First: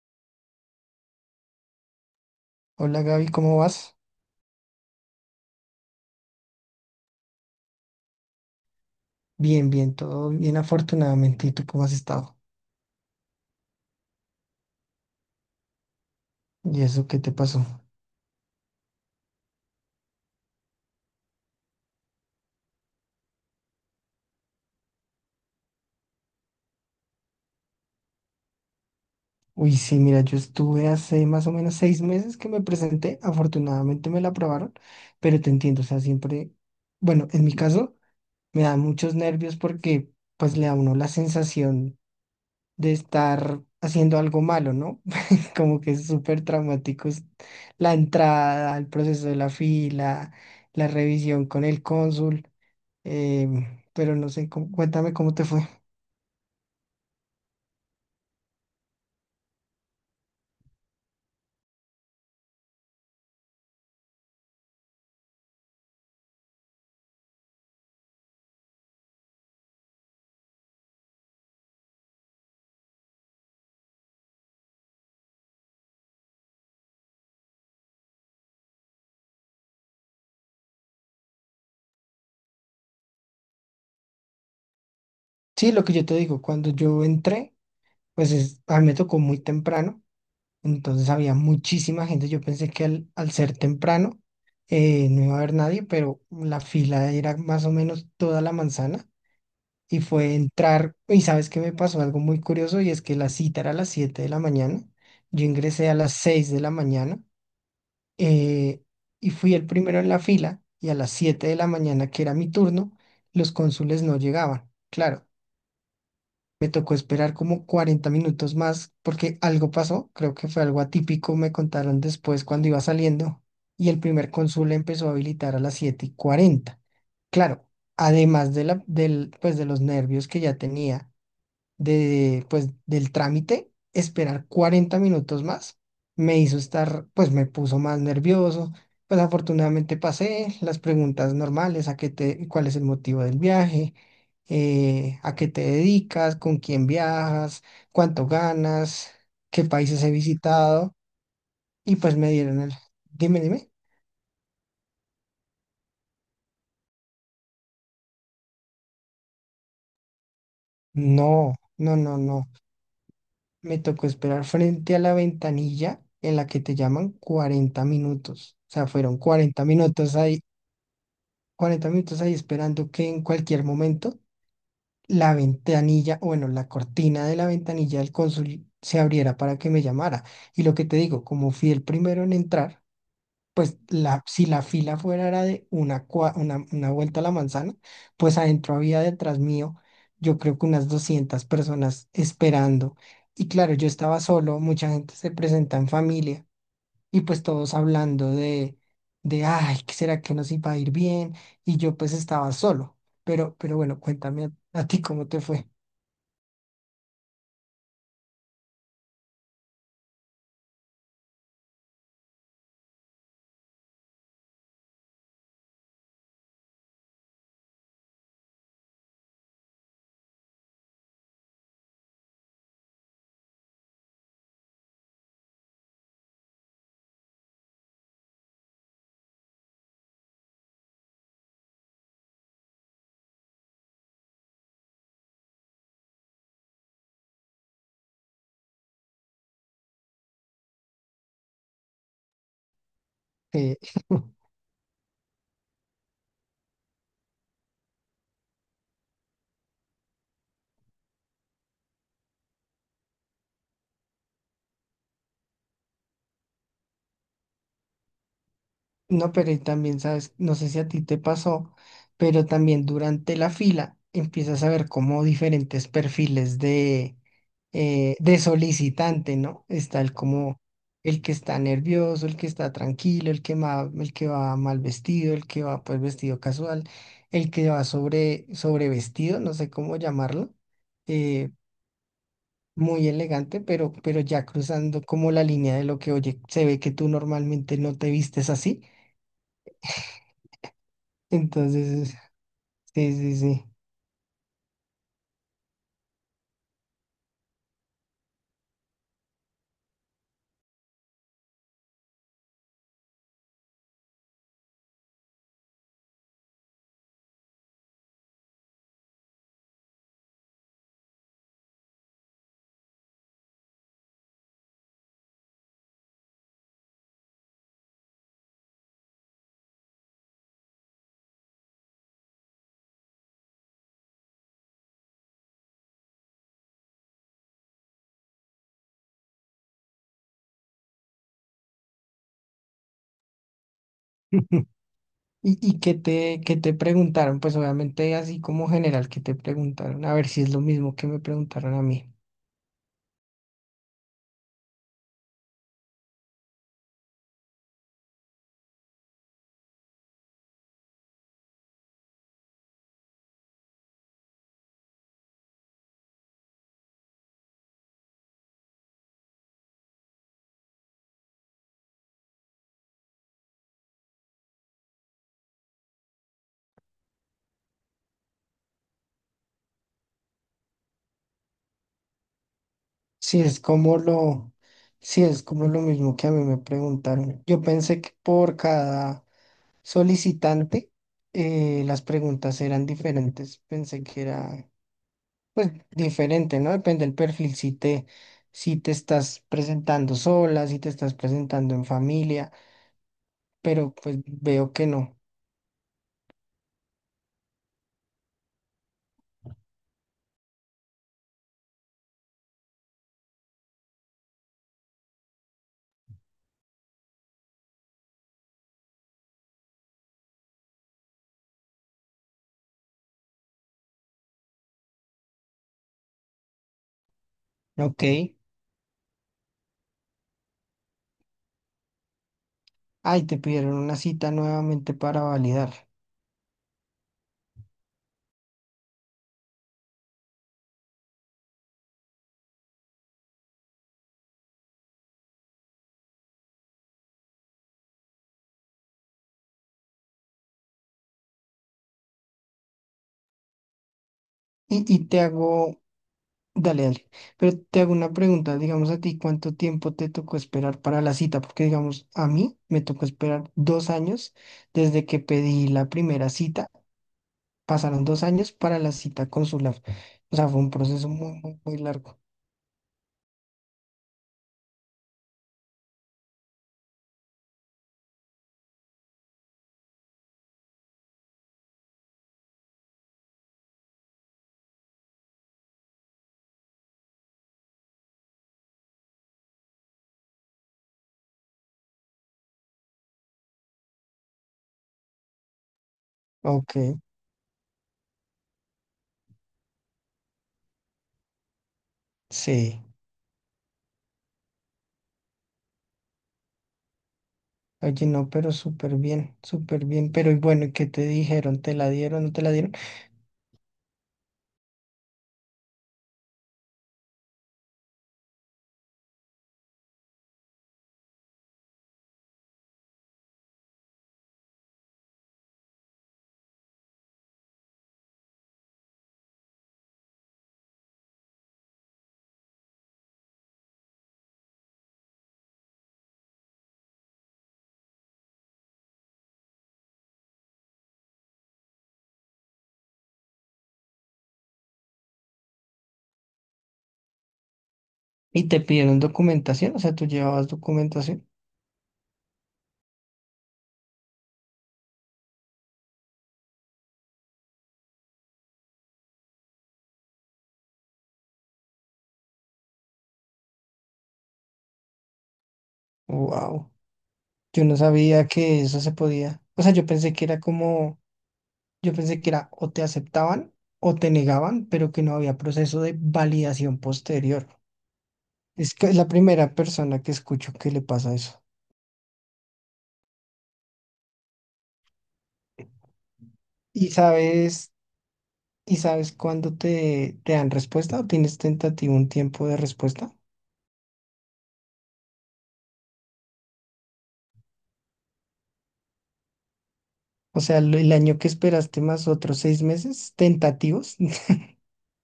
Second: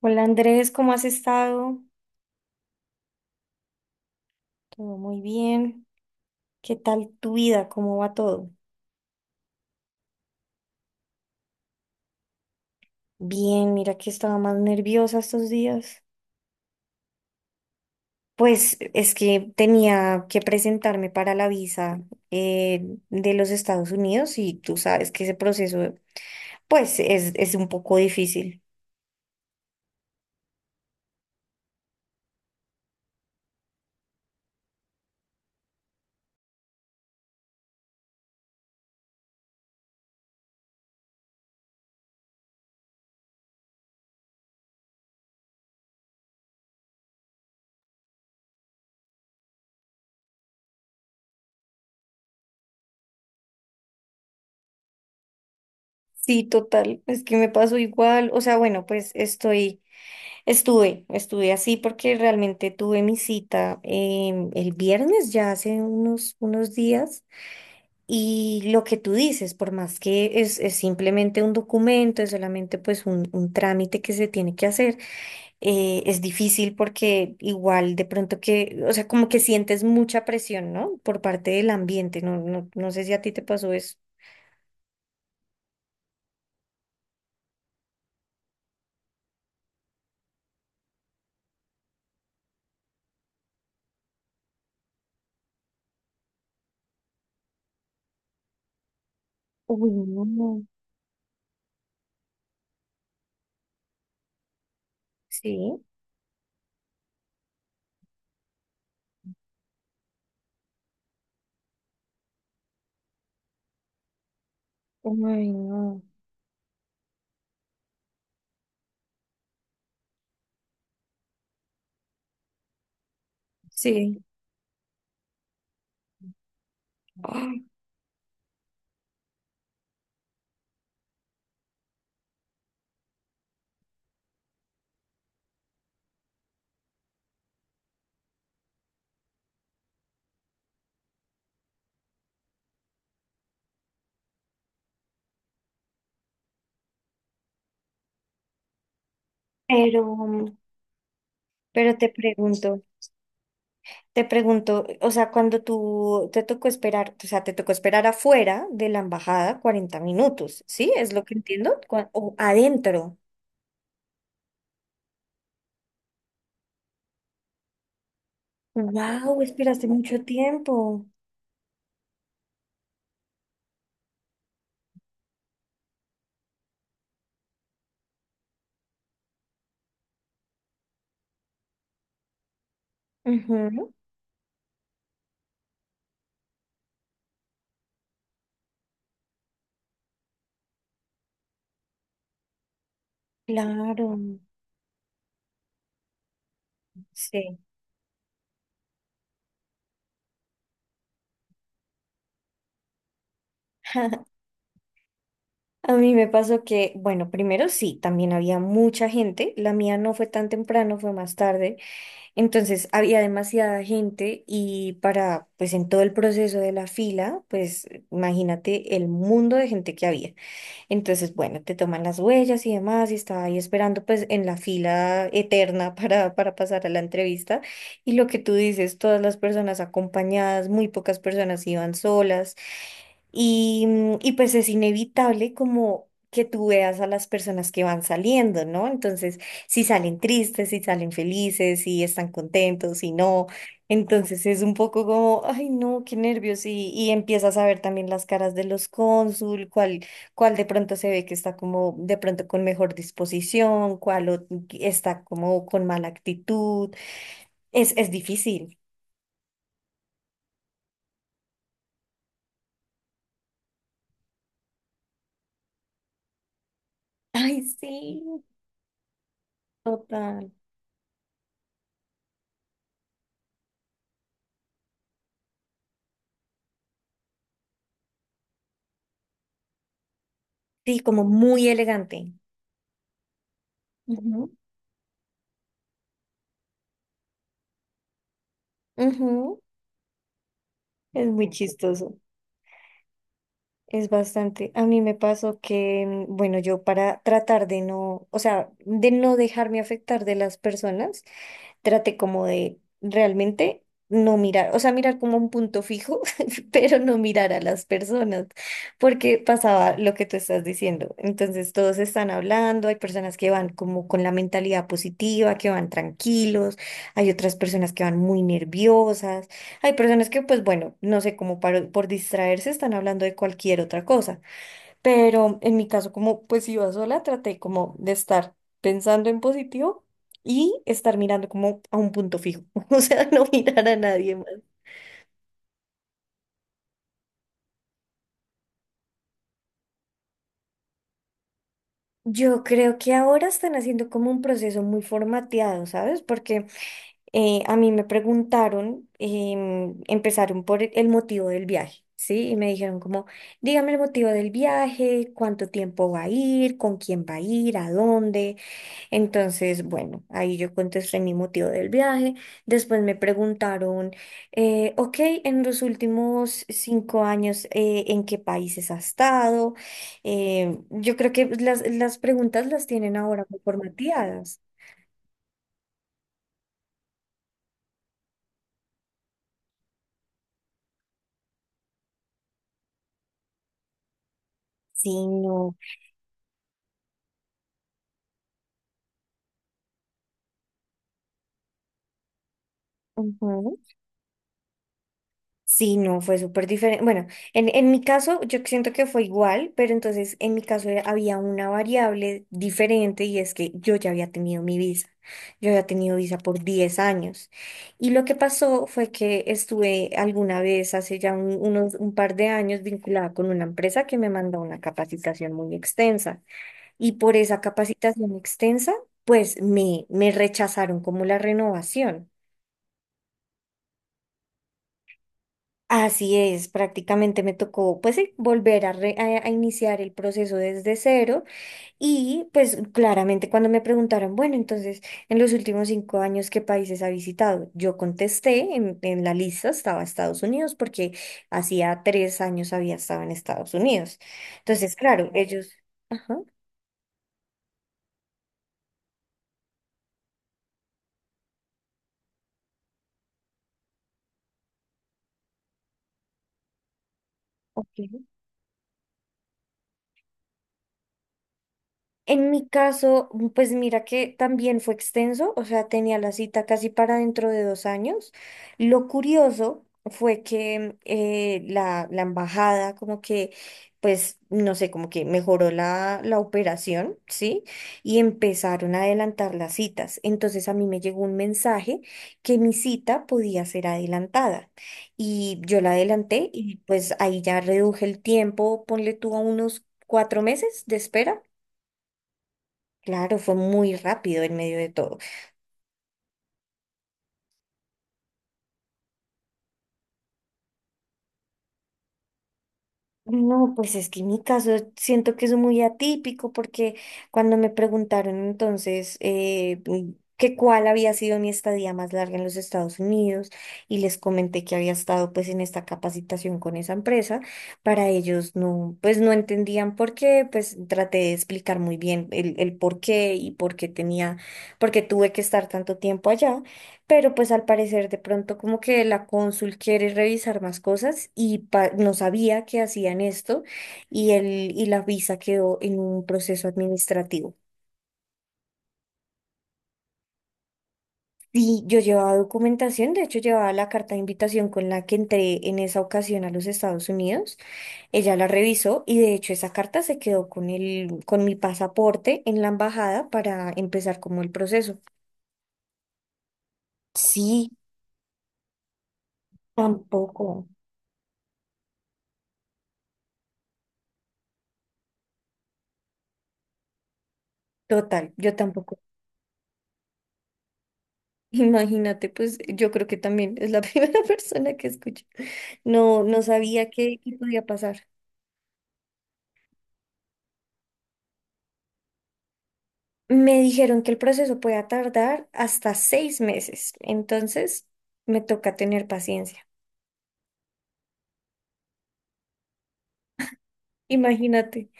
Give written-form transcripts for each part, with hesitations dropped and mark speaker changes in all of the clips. Speaker 1: Hola Andrés, ¿cómo has estado?
Speaker 2: Hola Gaby, ¿cómo vas?
Speaker 1: Todo muy bien. ¿Qué tal tu vida? ¿Cómo va todo?
Speaker 2: Bien, bien, todo bien afortunadamente. ¿Y tú cómo has estado?
Speaker 1: Bien, mira que estaba más nerviosa estos días.
Speaker 2: ¿Y eso qué te pasó?
Speaker 1: Pues es que tenía que presentarme para la visa de los Estados Unidos y tú sabes que ese proceso pues es un poco difícil.
Speaker 2: Uy, sí, mira, yo estuve hace más o menos 6 meses que me presenté, afortunadamente me la aprobaron, pero te entiendo, o sea, siempre, bueno, en mi caso me da muchos nervios porque pues le da a uno la sensación de estar haciendo algo malo, ¿no? Como que es súper traumático es la entrada, el proceso de la fila, la revisión con el cónsul. Pero no sé, cuéntame cómo te fue.
Speaker 1: Sí, total, es que me pasó igual. O sea, bueno, pues estuve así porque realmente tuve mi cita el viernes, ya hace unos días. Y lo que tú dices, por más que es simplemente un documento, es solamente pues un trámite que se tiene que hacer, es difícil porque igual de pronto que, o sea, como que sientes mucha presión, ¿no? Por parte del ambiente, no sé si a ti te pasó eso.
Speaker 2: Sí, lo que yo te digo, cuando yo entré, a mí me tocó muy temprano, entonces había muchísima gente. Yo pensé que al ser temprano no iba a haber nadie, pero la fila era más o menos toda la manzana
Speaker 1: Uy,
Speaker 2: y
Speaker 1: no.
Speaker 2: fue
Speaker 1: No.
Speaker 2: entrar. Y sabes que me pasó algo muy curioso, y es que la cita era a las 7 de la mañana. Yo
Speaker 1: Sí.
Speaker 2: ingresé a las 6 de la mañana, eh, y fui el primero en la fila, y a las 7 de la mañana, que era mi turno, los cónsules no llegaban. Claro,
Speaker 1: Uy, no.
Speaker 2: me tocó esperar como 40 minutos más porque algo pasó, creo que fue algo atípico, me contaron después cuando iba saliendo, y el
Speaker 1: Sí.
Speaker 2: primer cónsul empezó a habilitar a las 7:40. Claro,
Speaker 1: Ah.
Speaker 2: además de pues de los nervios que ya tenía de, pues, del trámite, esperar 40 minutos más, me hizo estar, pues me puso más nervioso. Pues afortunadamente pasé las preguntas normales: cuál es el motivo del viaje, a qué te dedicas, con quién viajas, cuánto ganas, qué países
Speaker 1: Pero,
Speaker 2: he visitado, y
Speaker 1: pero te
Speaker 2: pues me dieron el,
Speaker 1: pregunto.
Speaker 2: dime, dime.
Speaker 1: Te pregunto, o sea, cuando tú te tocó esperar, o sea, te tocó esperar afuera de la embajada 40 minutos, ¿sí? ¿Es lo que
Speaker 2: No,
Speaker 1: entiendo?
Speaker 2: no, no,
Speaker 1: O
Speaker 2: no.
Speaker 1: adentro.
Speaker 2: Me tocó esperar frente a la ventanilla en la que te llaman 40 minutos. O sea, fueron
Speaker 1: Wow,
Speaker 2: 40
Speaker 1: esperaste
Speaker 2: minutos
Speaker 1: mucho
Speaker 2: ahí,
Speaker 1: tiempo.
Speaker 2: 40 minutos ahí esperando que en cualquier momento la ventanilla, o bueno, la cortina de la ventanilla del cónsul se abriera para que me llamara. Y lo que te digo, como fui el primero en entrar, pues
Speaker 1: Ujú.
Speaker 2: la, si la fila fuera era de una vuelta a la manzana, pues adentro había detrás mío, yo creo que unas 200 personas esperando. Y claro, yo
Speaker 1: Claro,
Speaker 2: estaba solo, mucha gente se presenta en familia, y pues
Speaker 1: sí.
Speaker 2: todos hablando ay, ¿qué será que nos iba a ir bien? Y yo pues estaba solo. Pero bueno, cuéntame a ti cómo te fue.
Speaker 1: A mí me pasó que, bueno, primero sí, también había mucha gente, la mía no fue tan temprano, fue más tarde, entonces había demasiada gente y para, pues en todo el proceso de la fila, pues imagínate el mundo de gente que había. Entonces, bueno, te toman las huellas y demás, y estaba ahí esperando pues en la fila eterna para pasar a la entrevista. Y lo que tú dices, todas las personas acompañadas, muy pocas personas iban solas. Y pues es inevitable como que tú veas a las personas que van saliendo, ¿no? Entonces, si salen tristes, si salen felices, si están contentos, si no.
Speaker 2: Sí.
Speaker 1: Entonces es un poco como, ay no, qué nervios. Y empiezas a ver también las caras de los cónsul, cuál de pronto se ve que está como de pronto con mejor disposición, está como con mala actitud. Es difícil.
Speaker 2: No, pero y también, sabes, no sé si a ti te pasó, pero también durante la fila empiezas a ver como diferentes perfiles
Speaker 1: Ay,
Speaker 2: de
Speaker 1: sí,
Speaker 2: solicitante, ¿no? Está el
Speaker 1: total.
Speaker 2: como el que está nervioso, el que está tranquilo, el que va mal vestido, el que va pues vestido casual, el que va sobrevestido, no sé cómo llamarlo,
Speaker 1: Sí, como
Speaker 2: eh,
Speaker 1: muy elegante.
Speaker 2: muy elegante, pero ya cruzando como la línea de lo que, oye, se ve que tú normalmente no te vistes así.
Speaker 1: Ujú. Es muy
Speaker 2: Entonces,
Speaker 1: chistoso,
Speaker 2: sí, sí, sí.
Speaker 1: es bastante. A mí me pasó que, bueno, yo para tratar de no, o sea, de no dejarme afectar de las personas, traté como de realmente no mirar, o sea, mirar como un punto fijo, pero no mirar a las personas, porque pasaba lo que tú estás diciendo. Entonces todos están hablando, hay personas que van como con la mentalidad positiva, que van tranquilos, hay otras personas que van muy nerviosas, hay personas que pues bueno, no sé, por distraerse están hablando de cualquier otra cosa. Pero en mi caso, como pues si iba sola, traté como de estar pensando en positivo y estar mirando como a un punto fijo, o sea, no mirar a nadie más.
Speaker 2: ¿Y qué te preguntaron? Pues obviamente así como general, ¿qué te preguntaron? A ver si es lo mismo que me preguntaron a mí.
Speaker 1: Yo creo que ahora están haciendo como un proceso muy formateado, ¿sabes? Porque a mí me preguntaron, empezaron por el motivo del viaje, ¿sí? Y me dijeron como, dígame el motivo del viaje, cuánto tiempo va a ir, con quién va a ir, a dónde. Entonces, bueno, ahí yo contesté mi motivo del viaje. Después me preguntaron, ok, en los últimos 5 años, ¿en qué países has estado? Yo creo que las preguntas las tienen
Speaker 2: Si
Speaker 1: ahora
Speaker 2: es
Speaker 1: muy
Speaker 2: como lo,
Speaker 1: formateadas.
Speaker 2: si es como lo mismo que a mí me preguntaron. Yo pensé que por cada solicitante las preguntas eran diferentes. Pensé que era
Speaker 1: Sí,
Speaker 2: pues
Speaker 1: no.
Speaker 2: diferente, ¿no? Depende del perfil, si te estás presentando sola, si te estás presentando en familia,
Speaker 1: Ujú.
Speaker 2: pero pues veo que no.
Speaker 1: Sí, no, fue súper diferente. Bueno, en mi caso yo siento que fue igual, pero entonces en mi caso había una variable diferente y es que yo ya había tenido mi visa. Yo había tenido visa por 10 años. Y lo que pasó fue que estuve alguna vez hace ya un par de años vinculada con una empresa que me mandó una capacitación muy extensa. Y por esa
Speaker 2: Ok.
Speaker 1: capacitación extensa, me rechazaron como la renovación.
Speaker 2: Ay, te pidieron una cita nuevamente para validar.
Speaker 1: Así es, prácticamente me tocó pues volver a, re- a iniciar el proceso desde cero y pues claramente cuando me preguntaron, bueno, entonces en los últimos cinco años, ¿qué países ha visitado? Yo contesté, en la lista estaba Estados Unidos porque hacía 3 años había estado en Estados Unidos.
Speaker 2: Y,
Speaker 1: Entonces,
Speaker 2: y
Speaker 1: claro,
Speaker 2: te
Speaker 1: claro. Ellos...
Speaker 2: hago,
Speaker 1: Ajá.
Speaker 2: dale, dale, pero te hago una pregunta, digamos a ti, ¿cuánto tiempo te tocó esperar para la cita? Porque, digamos, a mí me tocó esperar 2 años desde que pedí la primera cita, pasaron dos
Speaker 1: Ok.
Speaker 2: años para la cita consular. O sea, fue un proceso muy, muy, muy largo.
Speaker 1: En mi caso, pues mira que también fue extenso, o sea, tenía la cita casi para dentro de 2 años. Lo curioso fue que la embajada como que, pues, no sé, como que mejoró la operación, ¿sí? Y empezaron a adelantar las citas. Entonces a mí me llegó un mensaje que mi cita podía ser adelantada. Y yo la adelanté
Speaker 2: Ok,
Speaker 1: y pues ahí ya reduje el tiempo, ponle tú a unos 4 meses de espera.
Speaker 2: sí.
Speaker 1: Claro, fue muy rápido en medio de todo.
Speaker 2: Oye, no, pero súper bien, súper bien. Pero y bueno, ¿qué te dijeron? ¿Te la dieron, no te la dieron?
Speaker 1: No, pues es que en mi caso siento que es muy atípico porque cuando me preguntaron entonces que cuál había sido mi estadía más larga en los Estados Unidos y les comenté que había estado pues en esta capacitación con esa empresa, para ellos no, pues no entendían por qué, pues traté de explicar muy bien el por qué y por qué tenía, por qué tuve que estar tanto tiempo allá. Pero pues al parecer de pronto como que la cónsul quiere revisar más cosas y no sabía que hacían esto y, el, y la visa quedó en un proceso administrativo.
Speaker 2: ¿Y te pidieron documentación? O sea, ¿tú llevabas documentación?
Speaker 1: Y yo llevaba documentación, de hecho llevaba la carta de invitación con la que entré en esa ocasión a los Estados Unidos. Ella la revisó y de hecho esa carta se quedó con mi pasaporte en la embajada para empezar como el proceso.
Speaker 2: Wow, yo
Speaker 1: Sí,
Speaker 2: no sabía que eso se podía. O sea, yo pensé que era
Speaker 1: tampoco.
Speaker 2: como, yo pensé que era o te aceptaban o te negaban, pero que no había proceso de validación posterior.
Speaker 1: Total, yo
Speaker 2: Es que es
Speaker 1: tampoco.
Speaker 2: la primera persona que escucho que le pasa eso.
Speaker 1: Imagínate, pues yo creo que también es la primera persona que escucho. No, no
Speaker 2: ¿Y
Speaker 1: sabía qué podía
Speaker 2: sabes,
Speaker 1: pasar.
Speaker 2: y sabes cuándo te, te dan respuesta, o tienes tentativo un tiempo de respuesta?
Speaker 1: Me dijeron que el proceso puede tardar hasta 6 meses, entonces me toca tener paciencia.
Speaker 2: O sea, el año que esperaste más otros 6 meses tentativos.
Speaker 1: Imagínate,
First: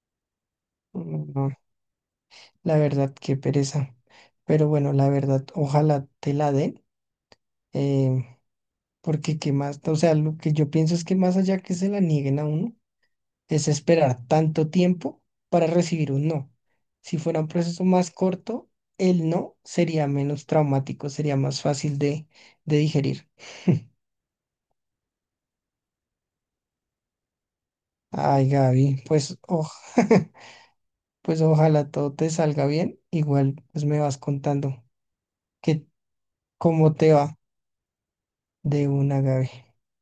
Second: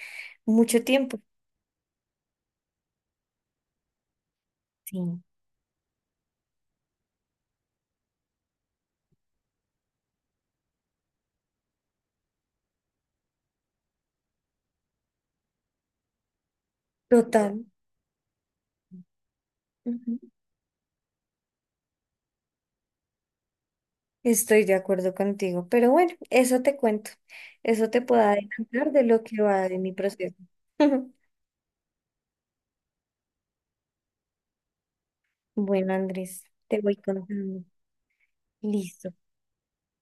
Speaker 1: mucho
Speaker 2: No,
Speaker 1: tiempo.
Speaker 2: no, la verdad, qué pereza. Pero bueno,
Speaker 1: Sí.
Speaker 2: la verdad, ojalá te la den. eh, Porque qué más, o sea, lo que yo pienso es que más allá que se la nieguen a uno, es esperar tanto tiempo para recibir un no. Si fuera un
Speaker 1: Total.
Speaker 2: proceso más corto, el no sería
Speaker 1: Ujú.
Speaker 2: menos traumático, sería más fácil de digerir.
Speaker 1: Estoy de acuerdo contigo, pero bueno, eso te cuento. Eso te puedo
Speaker 2: Ay,
Speaker 1: adelantar de
Speaker 2: Gaby,
Speaker 1: lo
Speaker 2: pues,
Speaker 1: que va de mi proceso.
Speaker 2: pues ojalá todo te salga bien. Igual, pues me vas contando que
Speaker 1: Bueno, Andrés, te
Speaker 2: cómo
Speaker 1: voy
Speaker 2: te va
Speaker 1: contando.
Speaker 2: de
Speaker 1: Listo.
Speaker 2: una, Gaby.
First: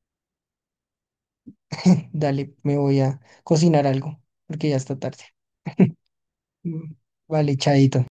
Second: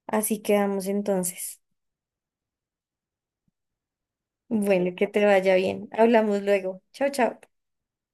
Speaker 1: Así quedamos entonces.
Speaker 2: Dale, me voy a cocinar algo, porque ya
Speaker 1: Bueno,
Speaker 2: está
Speaker 1: que
Speaker 2: tarde.
Speaker 1: te vaya bien. Hablamos luego.
Speaker 2: Mm,
Speaker 1: Chao, chao.
Speaker 2: vale, chaito.